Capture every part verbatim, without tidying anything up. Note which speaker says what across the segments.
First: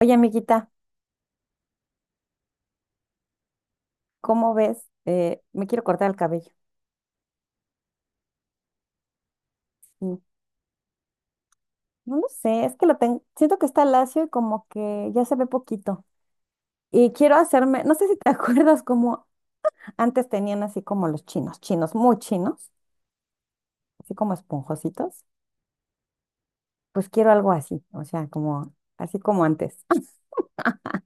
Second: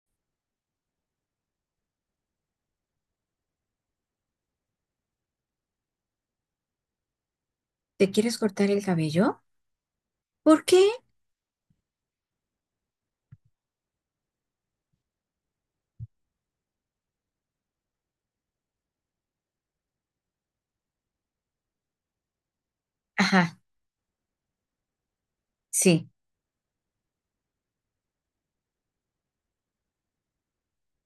Speaker 1: Oye, amiguita, ¿cómo ves? Eh, me quiero cortar el cabello.
Speaker 2: ¿Te quieres cortar el cabello?
Speaker 1: Mm.
Speaker 2: ¿Por qué?
Speaker 1: No lo sé, es que lo tengo, siento que está lacio y como que ya se ve poquito. Y quiero hacerme, no sé si te acuerdas como antes tenían así como los chinos, chinos muy chinos,
Speaker 2: Ajá,
Speaker 1: así como esponjositos.
Speaker 2: sí.
Speaker 1: Pues quiero algo así, o sea, como así como antes.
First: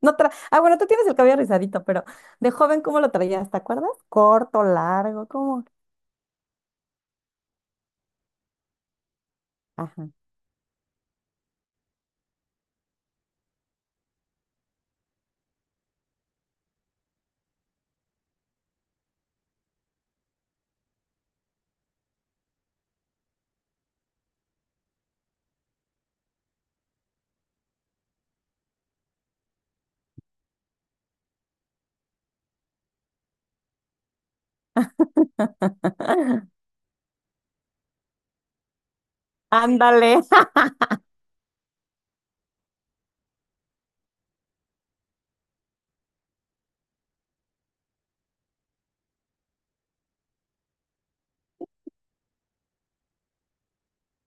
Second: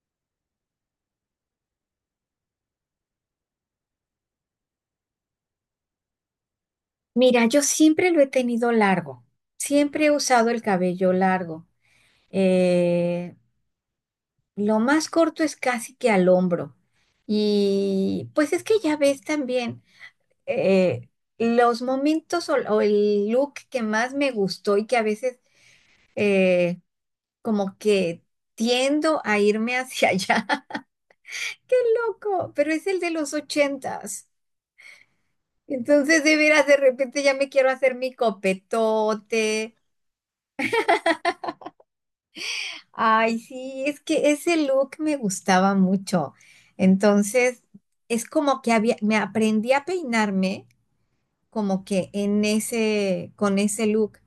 Speaker 1: No tra- ah, bueno, tú tienes el cabello rizadito, pero de joven, ¿cómo lo traías? ¿Te acuerdas? Corto, largo, ¿cómo?
Speaker 2: Mira, yo siempre lo he tenido largo. Siempre
Speaker 1: Ajá.
Speaker 2: he usado el cabello largo. Eh, lo más corto es casi que al hombro. Y pues es que ya ves también eh, los momentos o, o el look que más me gustó y que a veces eh, como que tiendo a irme hacia allá. ¡Qué loco! Pero es el de los ochentas. Entonces, de veras, de repente ya me quiero hacer mi copetote.
Speaker 1: Ándale.
Speaker 2: Ay, sí, es que ese look me gustaba mucho. Entonces, es como que había, me aprendí a peinarme como que en ese, con ese look.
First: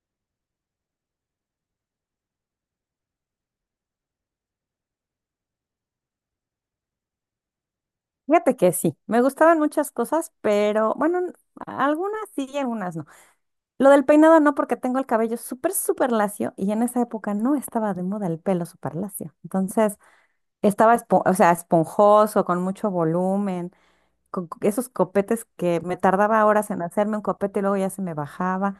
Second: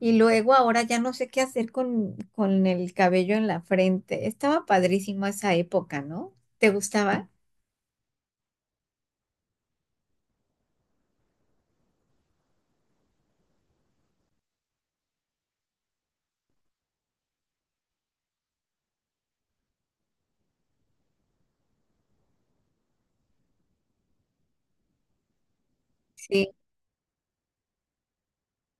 Speaker 2: Y luego ahora ya no sé qué hacer con, con el cabello en la frente. Estaba padrísimo esa época, ¿no? ¿Te gustaba?
Speaker 1: Fíjate que sí, me gustaban muchas cosas, pero bueno, n- algunas sí y algunas no. Lo del peinado no, porque tengo el cabello súper, súper lacio y en esa época no estaba de moda el pelo súper lacio. Entonces estaba, espo- o sea, esponjoso, con mucho volumen, con co- esos copetes que me tardaba
Speaker 2: Sí.
Speaker 1: horas en hacerme un copete y luego ya se me bajaba.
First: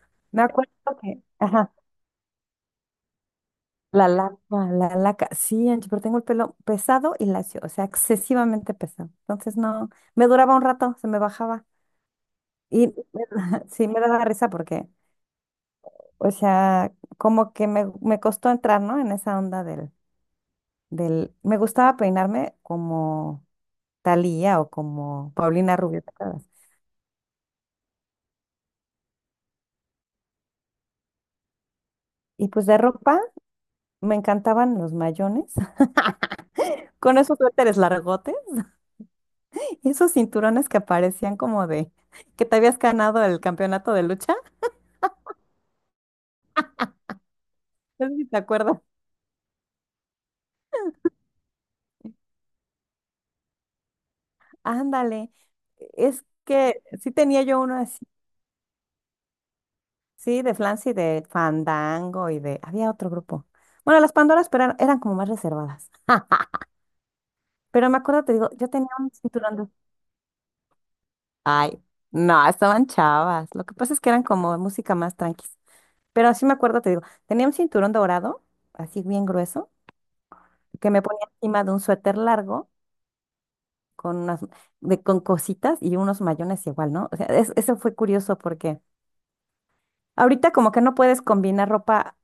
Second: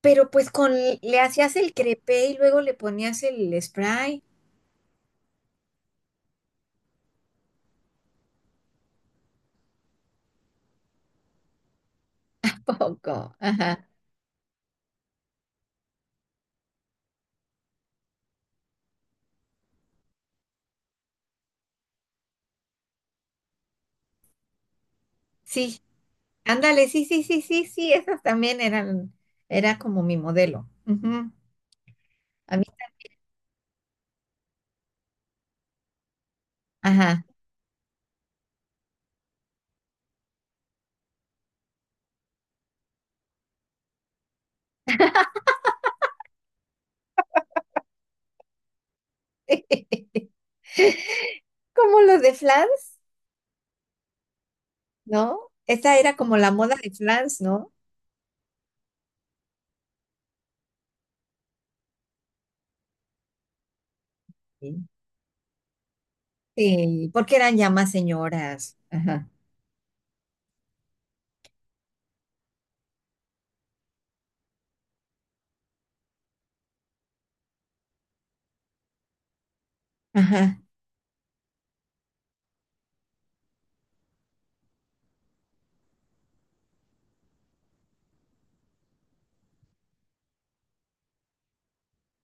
Speaker 2: Pero
Speaker 1: Me
Speaker 2: pues
Speaker 1: acuerdo
Speaker 2: con, le
Speaker 1: que,
Speaker 2: hacías
Speaker 1: ajá,
Speaker 2: el crepé y luego le ponías el
Speaker 1: la
Speaker 2: spray.
Speaker 1: laca, la laca, sí, Angie, pero tengo el pelo pesado y lacio, o sea, excesivamente pesado. Entonces no, me duraba un rato, se me bajaba. Y me
Speaker 2: Poco.
Speaker 1: da-
Speaker 2: Ajá.
Speaker 1: sí me daba risa porque, o sea, como que me, me costó entrar, ¿no? En esa onda del, del... Me gustaba peinarme como Thalía o como Paulina
Speaker 2: Sí,
Speaker 1: Rubio, ¿te acuerdas?
Speaker 2: ándale, sí, sí, sí, sí, sí, esas también eran, era como mi modelo. Ujú.
Speaker 1: Y
Speaker 2: A mí,
Speaker 1: pues de ropa me encantaban los mayones, con
Speaker 2: ajá.
Speaker 1: esos suéteres largotes y esos cinturones que parecían como de que te habías ganado el campeonato de lucha. No sé si te acuerdas.
Speaker 2: Como los de Flans,
Speaker 1: Ándale,
Speaker 2: ¿no? Esa era
Speaker 1: es
Speaker 2: como la moda
Speaker 1: que
Speaker 2: de
Speaker 1: sí
Speaker 2: Flans,
Speaker 1: tenía yo
Speaker 2: ¿no?
Speaker 1: uno así. Sí, de Flancy, de Fandango y de... Había otro grupo. Bueno, las Pandoras, pero eran,
Speaker 2: Sí.
Speaker 1: eran como más reservadas.
Speaker 2: Sí, porque eran ya más
Speaker 1: Pero me acuerdo, te digo, yo
Speaker 2: señoras.
Speaker 1: tenía un
Speaker 2: Ajá,
Speaker 1: cinturón de... Ay, no, estaban chavas. Lo que pasa es que eran como música más tranquis. Pero sí me acuerdo, te digo, tenía un cinturón dorado, así bien grueso,
Speaker 2: ajá,
Speaker 1: que me ponía encima de un suéter largo con unas, de, con cositas y unos mayones igual, ¿no? O sea, es- eso fue curioso porque ahorita como que no puedes combinar ropa,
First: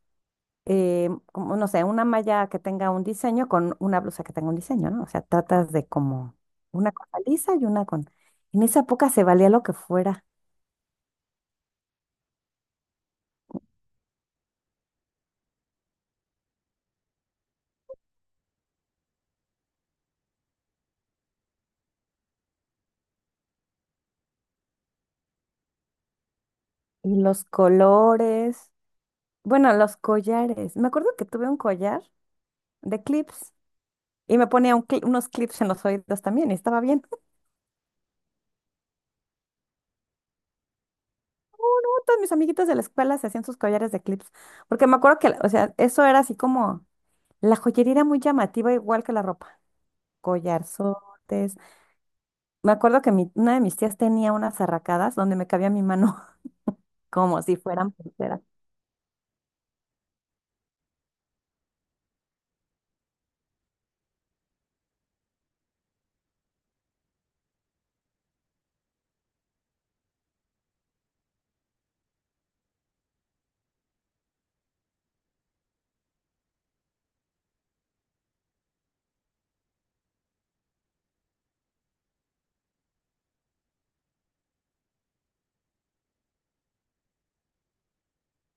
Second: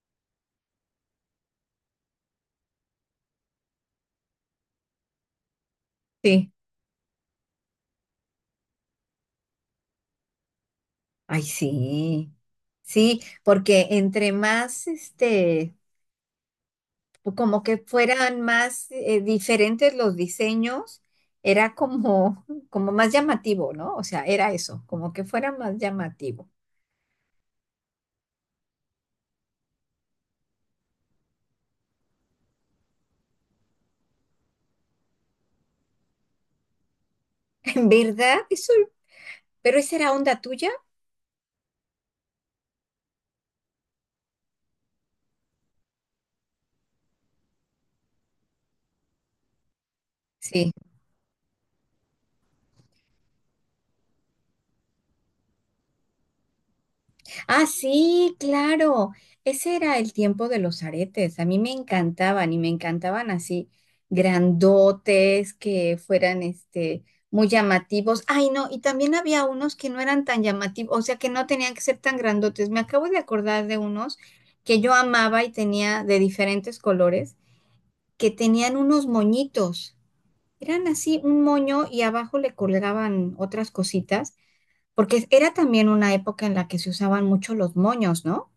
Speaker 1: eh, como no sé, una malla que tenga un diseño con una blusa que tenga un diseño, ¿no? O sea, tratas de como
Speaker 2: sí.
Speaker 1: una cosa lisa y una con... En esa época se valía lo que fuera.
Speaker 2: Ay, sí. Sí, porque entre más, este, pues, como que fueran más eh, diferentes los diseños, era como, como más llamativo, ¿no? O sea, era eso, como que fuera más llamativo.
Speaker 1: Y los colores, bueno, los collares. Me acuerdo que tuve un collar de clips y me ponía un cli- unos clips en los oídos también y estaba bien.
Speaker 2: ¿En verdad? Eso, pero esa era onda tuya.
Speaker 1: Todos mis amiguitos de la escuela se hacían sus collares de clips, porque me acuerdo que, o sea, eso era así como, la joyería era muy llamativa igual que la ropa.
Speaker 2: Sí.
Speaker 1: Collarzotes. Me acuerdo que mi- una de mis tías tenía unas arracadas donde me cabía mi mano como si
Speaker 2: Ah,
Speaker 1: fueran
Speaker 2: sí,
Speaker 1: pulseras.
Speaker 2: claro. Ese era el tiempo de los aretes. A mí me encantaban y me encantaban así grandotes que fueran este muy llamativos. Ay, no, y también había unos que no eran tan llamativos, o sea, que no tenían que ser tan grandotes. Me acabo de acordar de unos que yo amaba y tenía de diferentes colores, que tenían unos moñitos. Eran así un moño y abajo le colgaban otras cositas, porque era también una época en la que se usaban mucho los moños, ¿no?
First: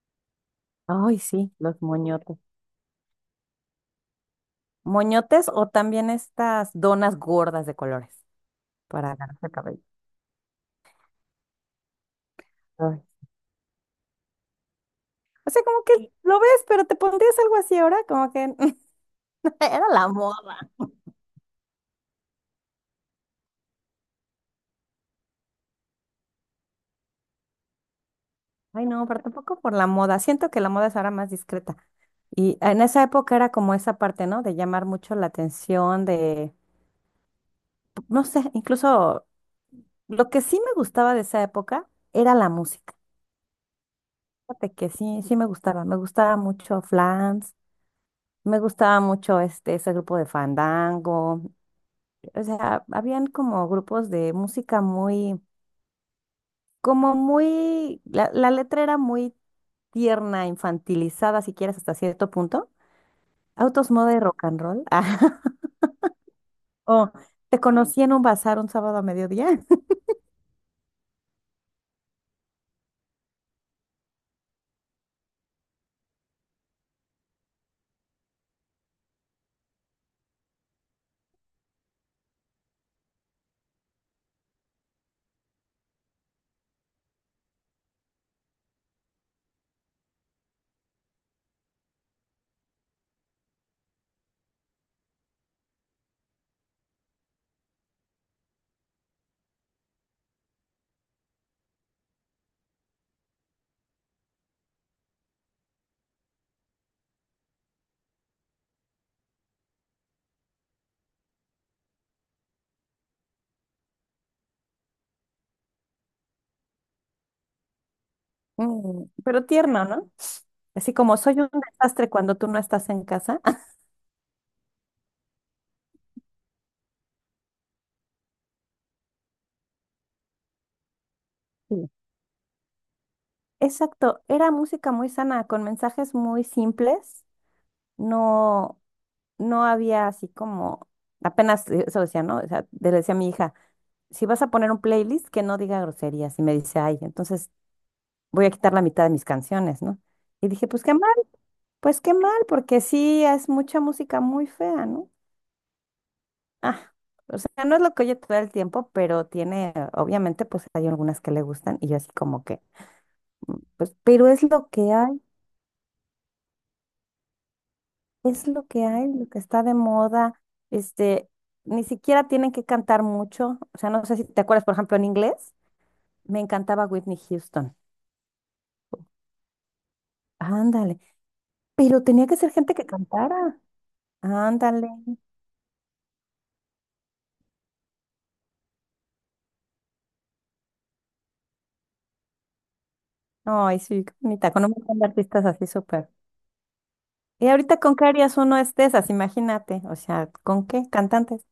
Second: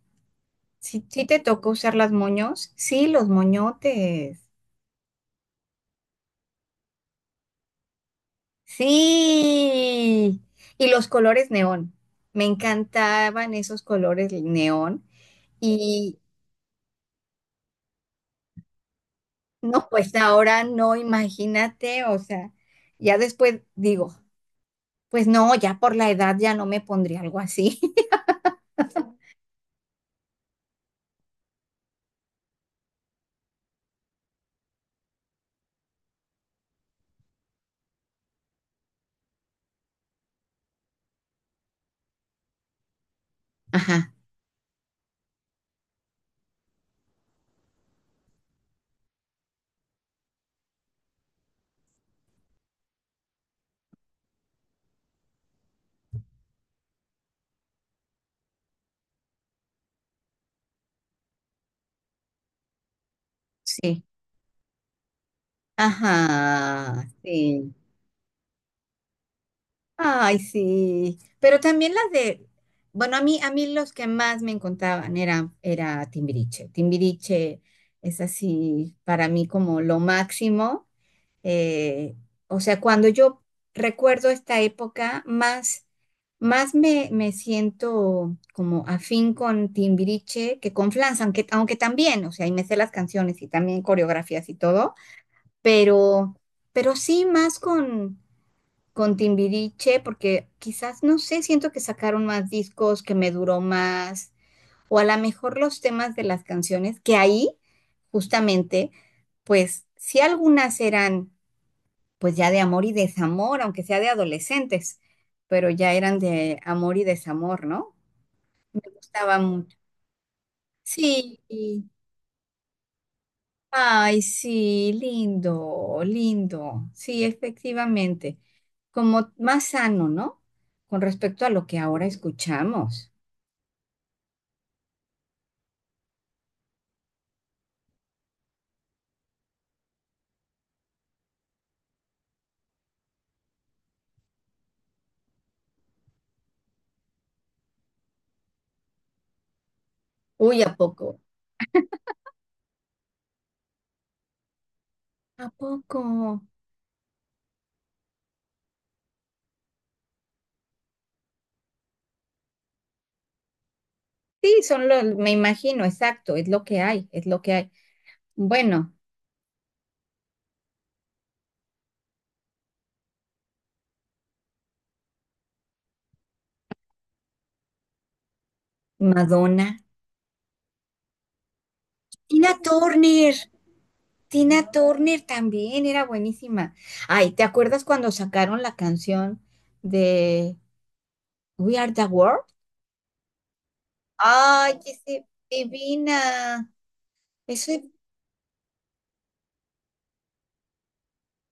Speaker 2: Sí,
Speaker 1: Ay,
Speaker 2: sí te
Speaker 1: sí,
Speaker 2: tocó
Speaker 1: los
Speaker 2: usar las
Speaker 1: moñotes.
Speaker 2: moños. Sí, los moñotes.
Speaker 1: Moñotes o también estas donas gordas de colores para agarrarse el cabello.
Speaker 2: Sí. Y los colores neón. Me
Speaker 1: Ay.
Speaker 2: encantaban esos colores neón.
Speaker 1: O sea, como que, sí,
Speaker 2: Y
Speaker 1: lo ves, pero te pondrías algo así ahora, como que era
Speaker 2: no,
Speaker 1: la
Speaker 2: pues
Speaker 1: moda.
Speaker 2: ahora no, imagínate, o sea, ya después digo, pues no, ya por la edad ya no me pondría algo así.
Speaker 1: Ay, no, pero tampoco por la moda. Siento que la moda es ahora más discreta. Y en esa época era como esa parte, ¿no? De llamar mucho la atención, de, no sé, incluso lo que sí me gustaba de esa época era la música.
Speaker 2: Ajá,
Speaker 1: Fíjate que sí, sí me gustaba, me gustaba, mucho Flans, me gustaba mucho este, ese grupo de Fandango, o sea, habían como grupos de música muy, como muy, la, la letra era muy tierna, infantilizada, si quieres, hasta cierto punto. Autos,
Speaker 2: sí.
Speaker 1: moda y rock and roll. Ah,
Speaker 2: Ajá,
Speaker 1: o te
Speaker 2: sí.
Speaker 1: conocí en un bazar un sábado a mediodía.
Speaker 2: Ay, sí. Pero también las de, bueno, a mí, a mí los que más me encantaban eran, era Timbiriche. Timbiriche es así para mí como lo máximo. Eh, o sea, cuando yo recuerdo esta época, más, más me, me siento como afín con Timbiriche que con Flans, aunque, aunque también, o sea, y me sé las canciones y también coreografías y todo, pero, pero sí más con con Timbiriche, porque quizás, no sé, siento que sacaron más discos, que me duró más, o a lo mejor los temas de las canciones, que ahí, justamente, pues sí algunas eran pues ya de amor y desamor, aunque sea de adolescentes, pero ya eran de amor y desamor, ¿no? Me
Speaker 1: Mm,
Speaker 2: gustaba
Speaker 1: pero
Speaker 2: mucho.
Speaker 1: tierno, ¿no? Así como soy
Speaker 2: Sí,
Speaker 1: un desastre cuando tú no estás en casa.
Speaker 2: ay, sí, lindo, lindo. Sí, efectivamente. Como más sano, ¿no? Con respecto a lo que ahora escuchamos.
Speaker 1: Exacto, era música muy sana, con mensajes muy simples, no, no había así como, apenas, eh, eso decía, ¿no? O sea, le decía a mi hija, si vas a poner un playlist que no diga groserías, y me dice, ay, entonces voy a quitar la mitad de mis canciones, ¿no? Y
Speaker 2: Uy,
Speaker 1: dije,
Speaker 2: ¿a
Speaker 1: pues qué mal,
Speaker 2: poco?
Speaker 1: pues qué mal, porque sí es mucha música muy fea, ¿no?
Speaker 2: ¿A poco?
Speaker 1: Ah, o sea, no es lo que oye todo el tiempo, pero tiene, obviamente, pues hay algunas que le gustan, y yo así como que, pues, pero es
Speaker 2: Sí,
Speaker 1: lo
Speaker 2: son
Speaker 1: que
Speaker 2: los,
Speaker 1: hay.
Speaker 2: me imagino, exacto, es lo que hay, es lo que hay.
Speaker 1: Es lo que
Speaker 2: Bueno,
Speaker 1: hay, lo que está de moda. Este, Ni siquiera tienen que cantar mucho. O sea, no sé si te acuerdas, por ejemplo, en inglés, me encantaba Whitney Houston.
Speaker 2: Madonna.
Speaker 1: Ándale. Pero tenía que
Speaker 2: Tina
Speaker 1: ser gente que
Speaker 2: Turner,
Speaker 1: cantara.
Speaker 2: Tina
Speaker 1: Ándale.
Speaker 2: Turner también era buenísima. Ay, ¿te acuerdas cuando sacaron la canción de We Are the World?
Speaker 1: Ay, sí, qué bonita, con un
Speaker 2: Ay, qué
Speaker 1: montón de
Speaker 2: se
Speaker 1: artistas así súper.
Speaker 2: divina.
Speaker 1: ¿Y
Speaker 2: Eso
Speaker 1: ahorita con qué harías uno es de esas? Imagínate. O sea, ¿con qué? Cantantes.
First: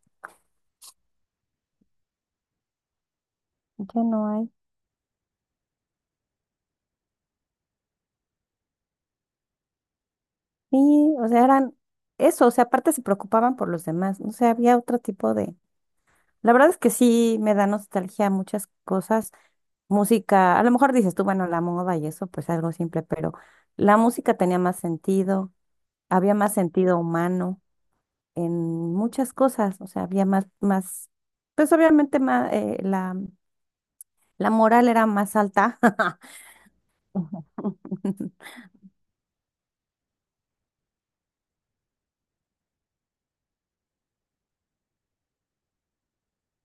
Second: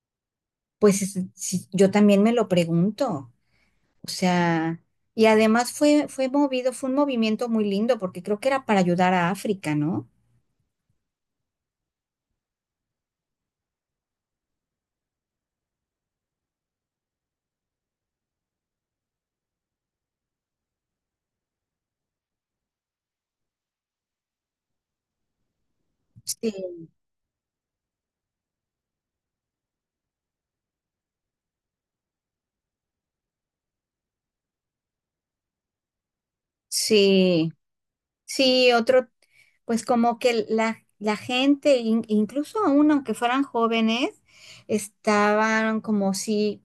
Speaker 2: pues es- sí, yo también me lo pregunto,
Speaker 1: Ya
Speaker 2: o
Speaker 1: no hay.
Speaker 2: sea, y además fue, fue movido, fue un movimiento muy lindo porque creo que era para ayudar a África, ¿no?
Speaker 1: Y, o sea, eran eso. O sea, aparte se preocupaban por los demás. No sé, había otro tipo de. La verdad es que sí me da nostalgia muchas cosas. Música, a lo mejor dices tú, bueno, la moda y eso, pues algo simple, pero la música tenía más sentido, había
Speaker 2: Sí,
Speaker 1: más sentido humano en muchas cosas, o sea, había más, más, pues obviamente más, eh, la, la moral era más alta. Ujú.
Speaker 2: sí, sí, otro, pues como que la, la gente, in- incluso aún aunque fueran jóvenes, estaban como si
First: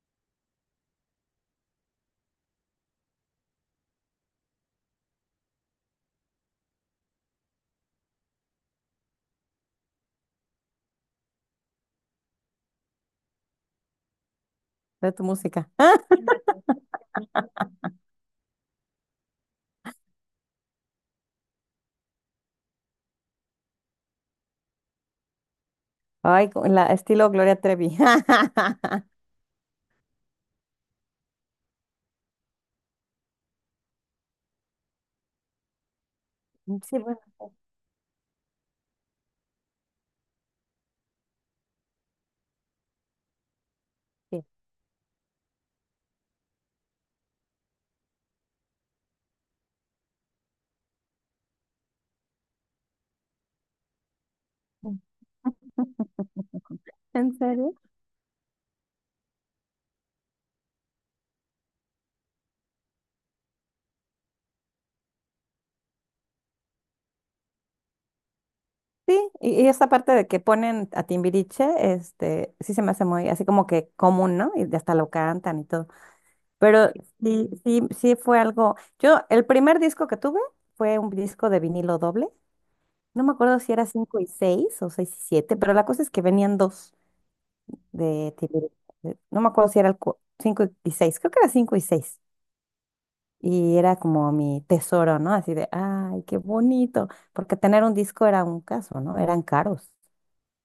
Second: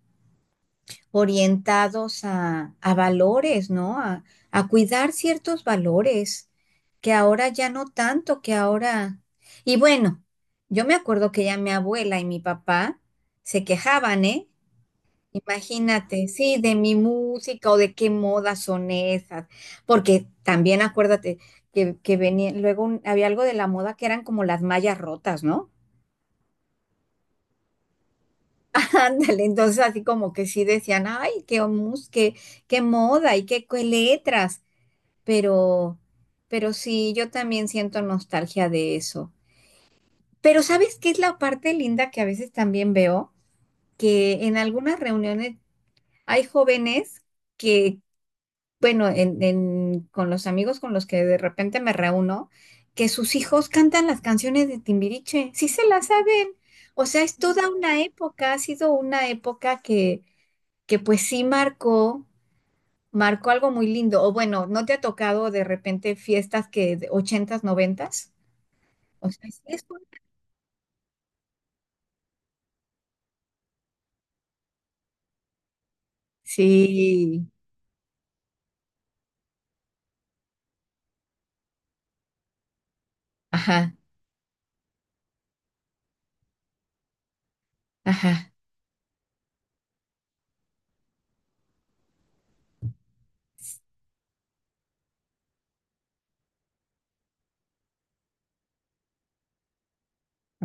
Speaker 2: orientados a, a valores, ¿no? A, a cuidar ciertos valores, que ahora ya no tanto, que ahora... Y bueno, yo me acuerdo que ya mi abuela y mi papá se quejaban, ¿eh?
Speaker 1: De tu música.
Speaker 2: Imagínate, sí, de mi música o de qué modas son esas, porque también acuérdate que, que venía, luego un- había algo de la moda que eran como las mallas rotas, ¿no?
Speaker 1: Ay, con la estilo Gloria Trevi.
Speaker 2: Ándale, entonces así como que sí decían, ay, qué mus, qué, qué moda y qué, qué letras, pero, pero
Speaker 1: Sí,
Speaker 2: sí,
Speaker 1: bueno,
Speaker 2: yo también siento nostalgia de eso. Pero ¿sabes qué es la parte linda que a veces también veo?
Speaker 1: sí.
Speaker 2: Que en algunas reuniones hay jóvenes que, bueno, en, en- con los amigos con los que de repente me reúno, que sus hijos cantan las canciones de Timbiriche, sí se las saben. O sea,
Speaker 1: ¿En
Speaker 2: es toda
Speaker 1: serio?
Speaker 2: una época, ha sido una época que que pues sí marcó, marcó algo muy lindo. O bueno, ¿no te ha tocado de repente fiestas que de ochentas, noventas? O
Speaker 1: Sí,
Speaker 2: sea, sí,
Speaker 1: y, y
Speaker 2: es
Speaker 1: esa
Speaker 2: un-
Speaker 1: parte de que ponen a Timbiriche, este, sí se me hace muy así como que común, ¿no? Y hasta lo cantan y todo. Pero
Speaker 2: sí,
Speaker 1: sí, sí, sí fue algo. Yo, el primer disco que tuve fue un disco de vinilo doble. No me acuerdo si era
Speaker 2: ajá,
Speaker 1: cinco y seis o seis y siete, pero la cosa es que venían dos de
Speaker 2: ajá.
Speaker 1: Timbiriche. de- No me acuerdo si era el cinco y seis, creo que era cinco y seis. Y era como mi tesoro, ¿no? Así de, ay, qué bonito. Porque tener un disco era un caso, ¿no? Eran caros.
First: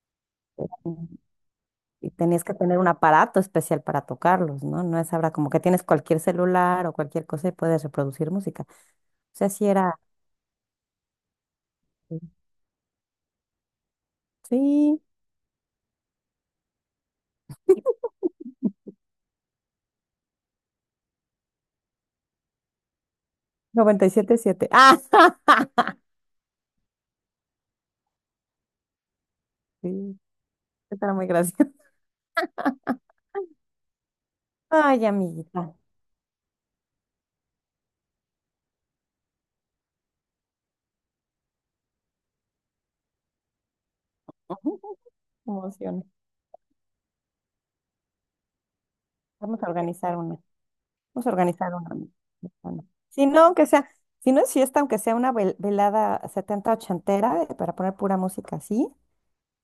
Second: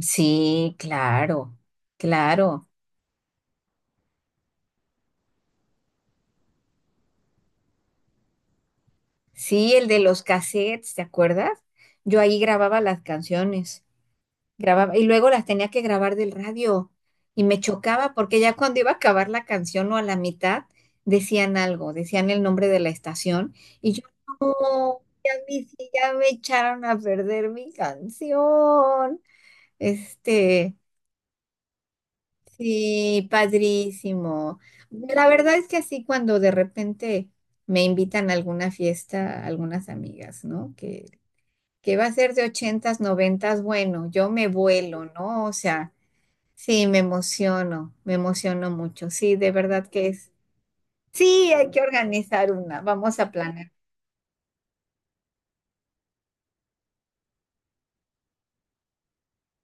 Speaker 2: Sí,
Speaker 1: Ujú.
Speaker 2: claro,
Speaker 1: Y tenías que
Speaker 2: claro.
Speaker 1: tener un aparato especial para tocarlos, ¿no? No es ahora como que tienes cualquier celular o cualquier cosa y puedes reproducir música. O sea, sí
Speaker 2: Sí, el
Speaker 1: era.
Speaker 2: de los cassettes, ¿te acuerdas? Yo ahí grababa las canciones. Grababa,
Speaker 1: Sí,
Speaker 2: y luego las tenía que grabar del radio y me chocaba porque ya cuando iba a acabar la canción o a la mitad decían algo, decían el nombre de la estación y yo
Speaker 1: noventa y siete siete. Ah,
Speaker 2: no, ya me, ya me echaron a perder mi canción.
Speaker 1: sí,
Speaker 2: Este,
Speaker 1: estará muy gracioso.
Speaker 2: sí, padrísimo.
Speaker 1: Ay,
Speaker 2: La verdad es
Speaker 1: amiguita.
Speaker 2: que así cuando de repente me invitan a alguna fiesta, algunas amigas, ¿no? Que, que va a ser de ochentas, noventas, bueno, yo me vuelo, ¿no? O sea
Speaker 1: Emociones.
Speaker 2: sí, me emociono, me emociono mucho. Sí, de
Speaker 1: Vamos a
Speaker 2: verdad que
Speaker 1: organizar
Speaker 2: es.
Speaker 1: una. Vamos a
Speaker 2: Sí, hay
Speaker 1: organizar
Speaker 2: que
Speaker 1: una.
Speaker 2: organizar una.
Speaker 1: Bueno,
Speaker 2: Vamos
Speaker 1: si
Speaker 2: a
Speaker 1: no, aunque
Speaker 2: planear.
Speaker 1: sea, si no es fiesta, aunque sea una vel- velada setenta ochentera, eh, para poner pura música así,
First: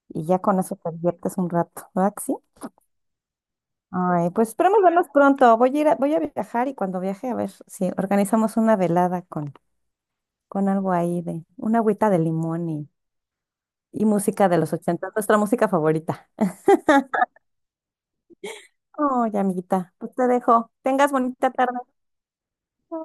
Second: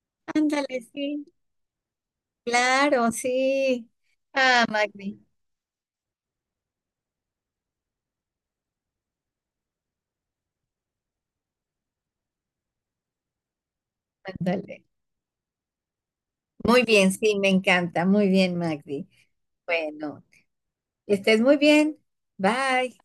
Speaker 1: y ya con eso
Speaker 2: Ándale,
Speaker 1: te
Speaker 2: sí,
Speaker 1: diviertes un rato, ¿verdad que sí?
Speaker 2: claro, sí.
Speaker 1: Ay, pues
Speaker 2: Ah,
Speaker 1: esperemos vernos
Speaker 2: Magdi,
Speaker 1: pronto. Voy a ir a- voy a viajar y cuando viaje a ver si organizamos una velada con, con, algo ahí de una agüita de limón y, y música de los
Speaker 2: ándale.
Speaker 1: ochenta, nuestra música favorita.
Speaker 2: Muy bien, sí, me encanta. Muy bien, Magdi.
Speaker 1: Oye, amiguita, pues
Speaker 2: Bueno,
Speaker 1: te dejo. Tengas
Speaker 2: que estés
Speaker 1: bonita
Speaker 2: muy
Speaker 1: tarde.
Speaker 2: bien. Bye.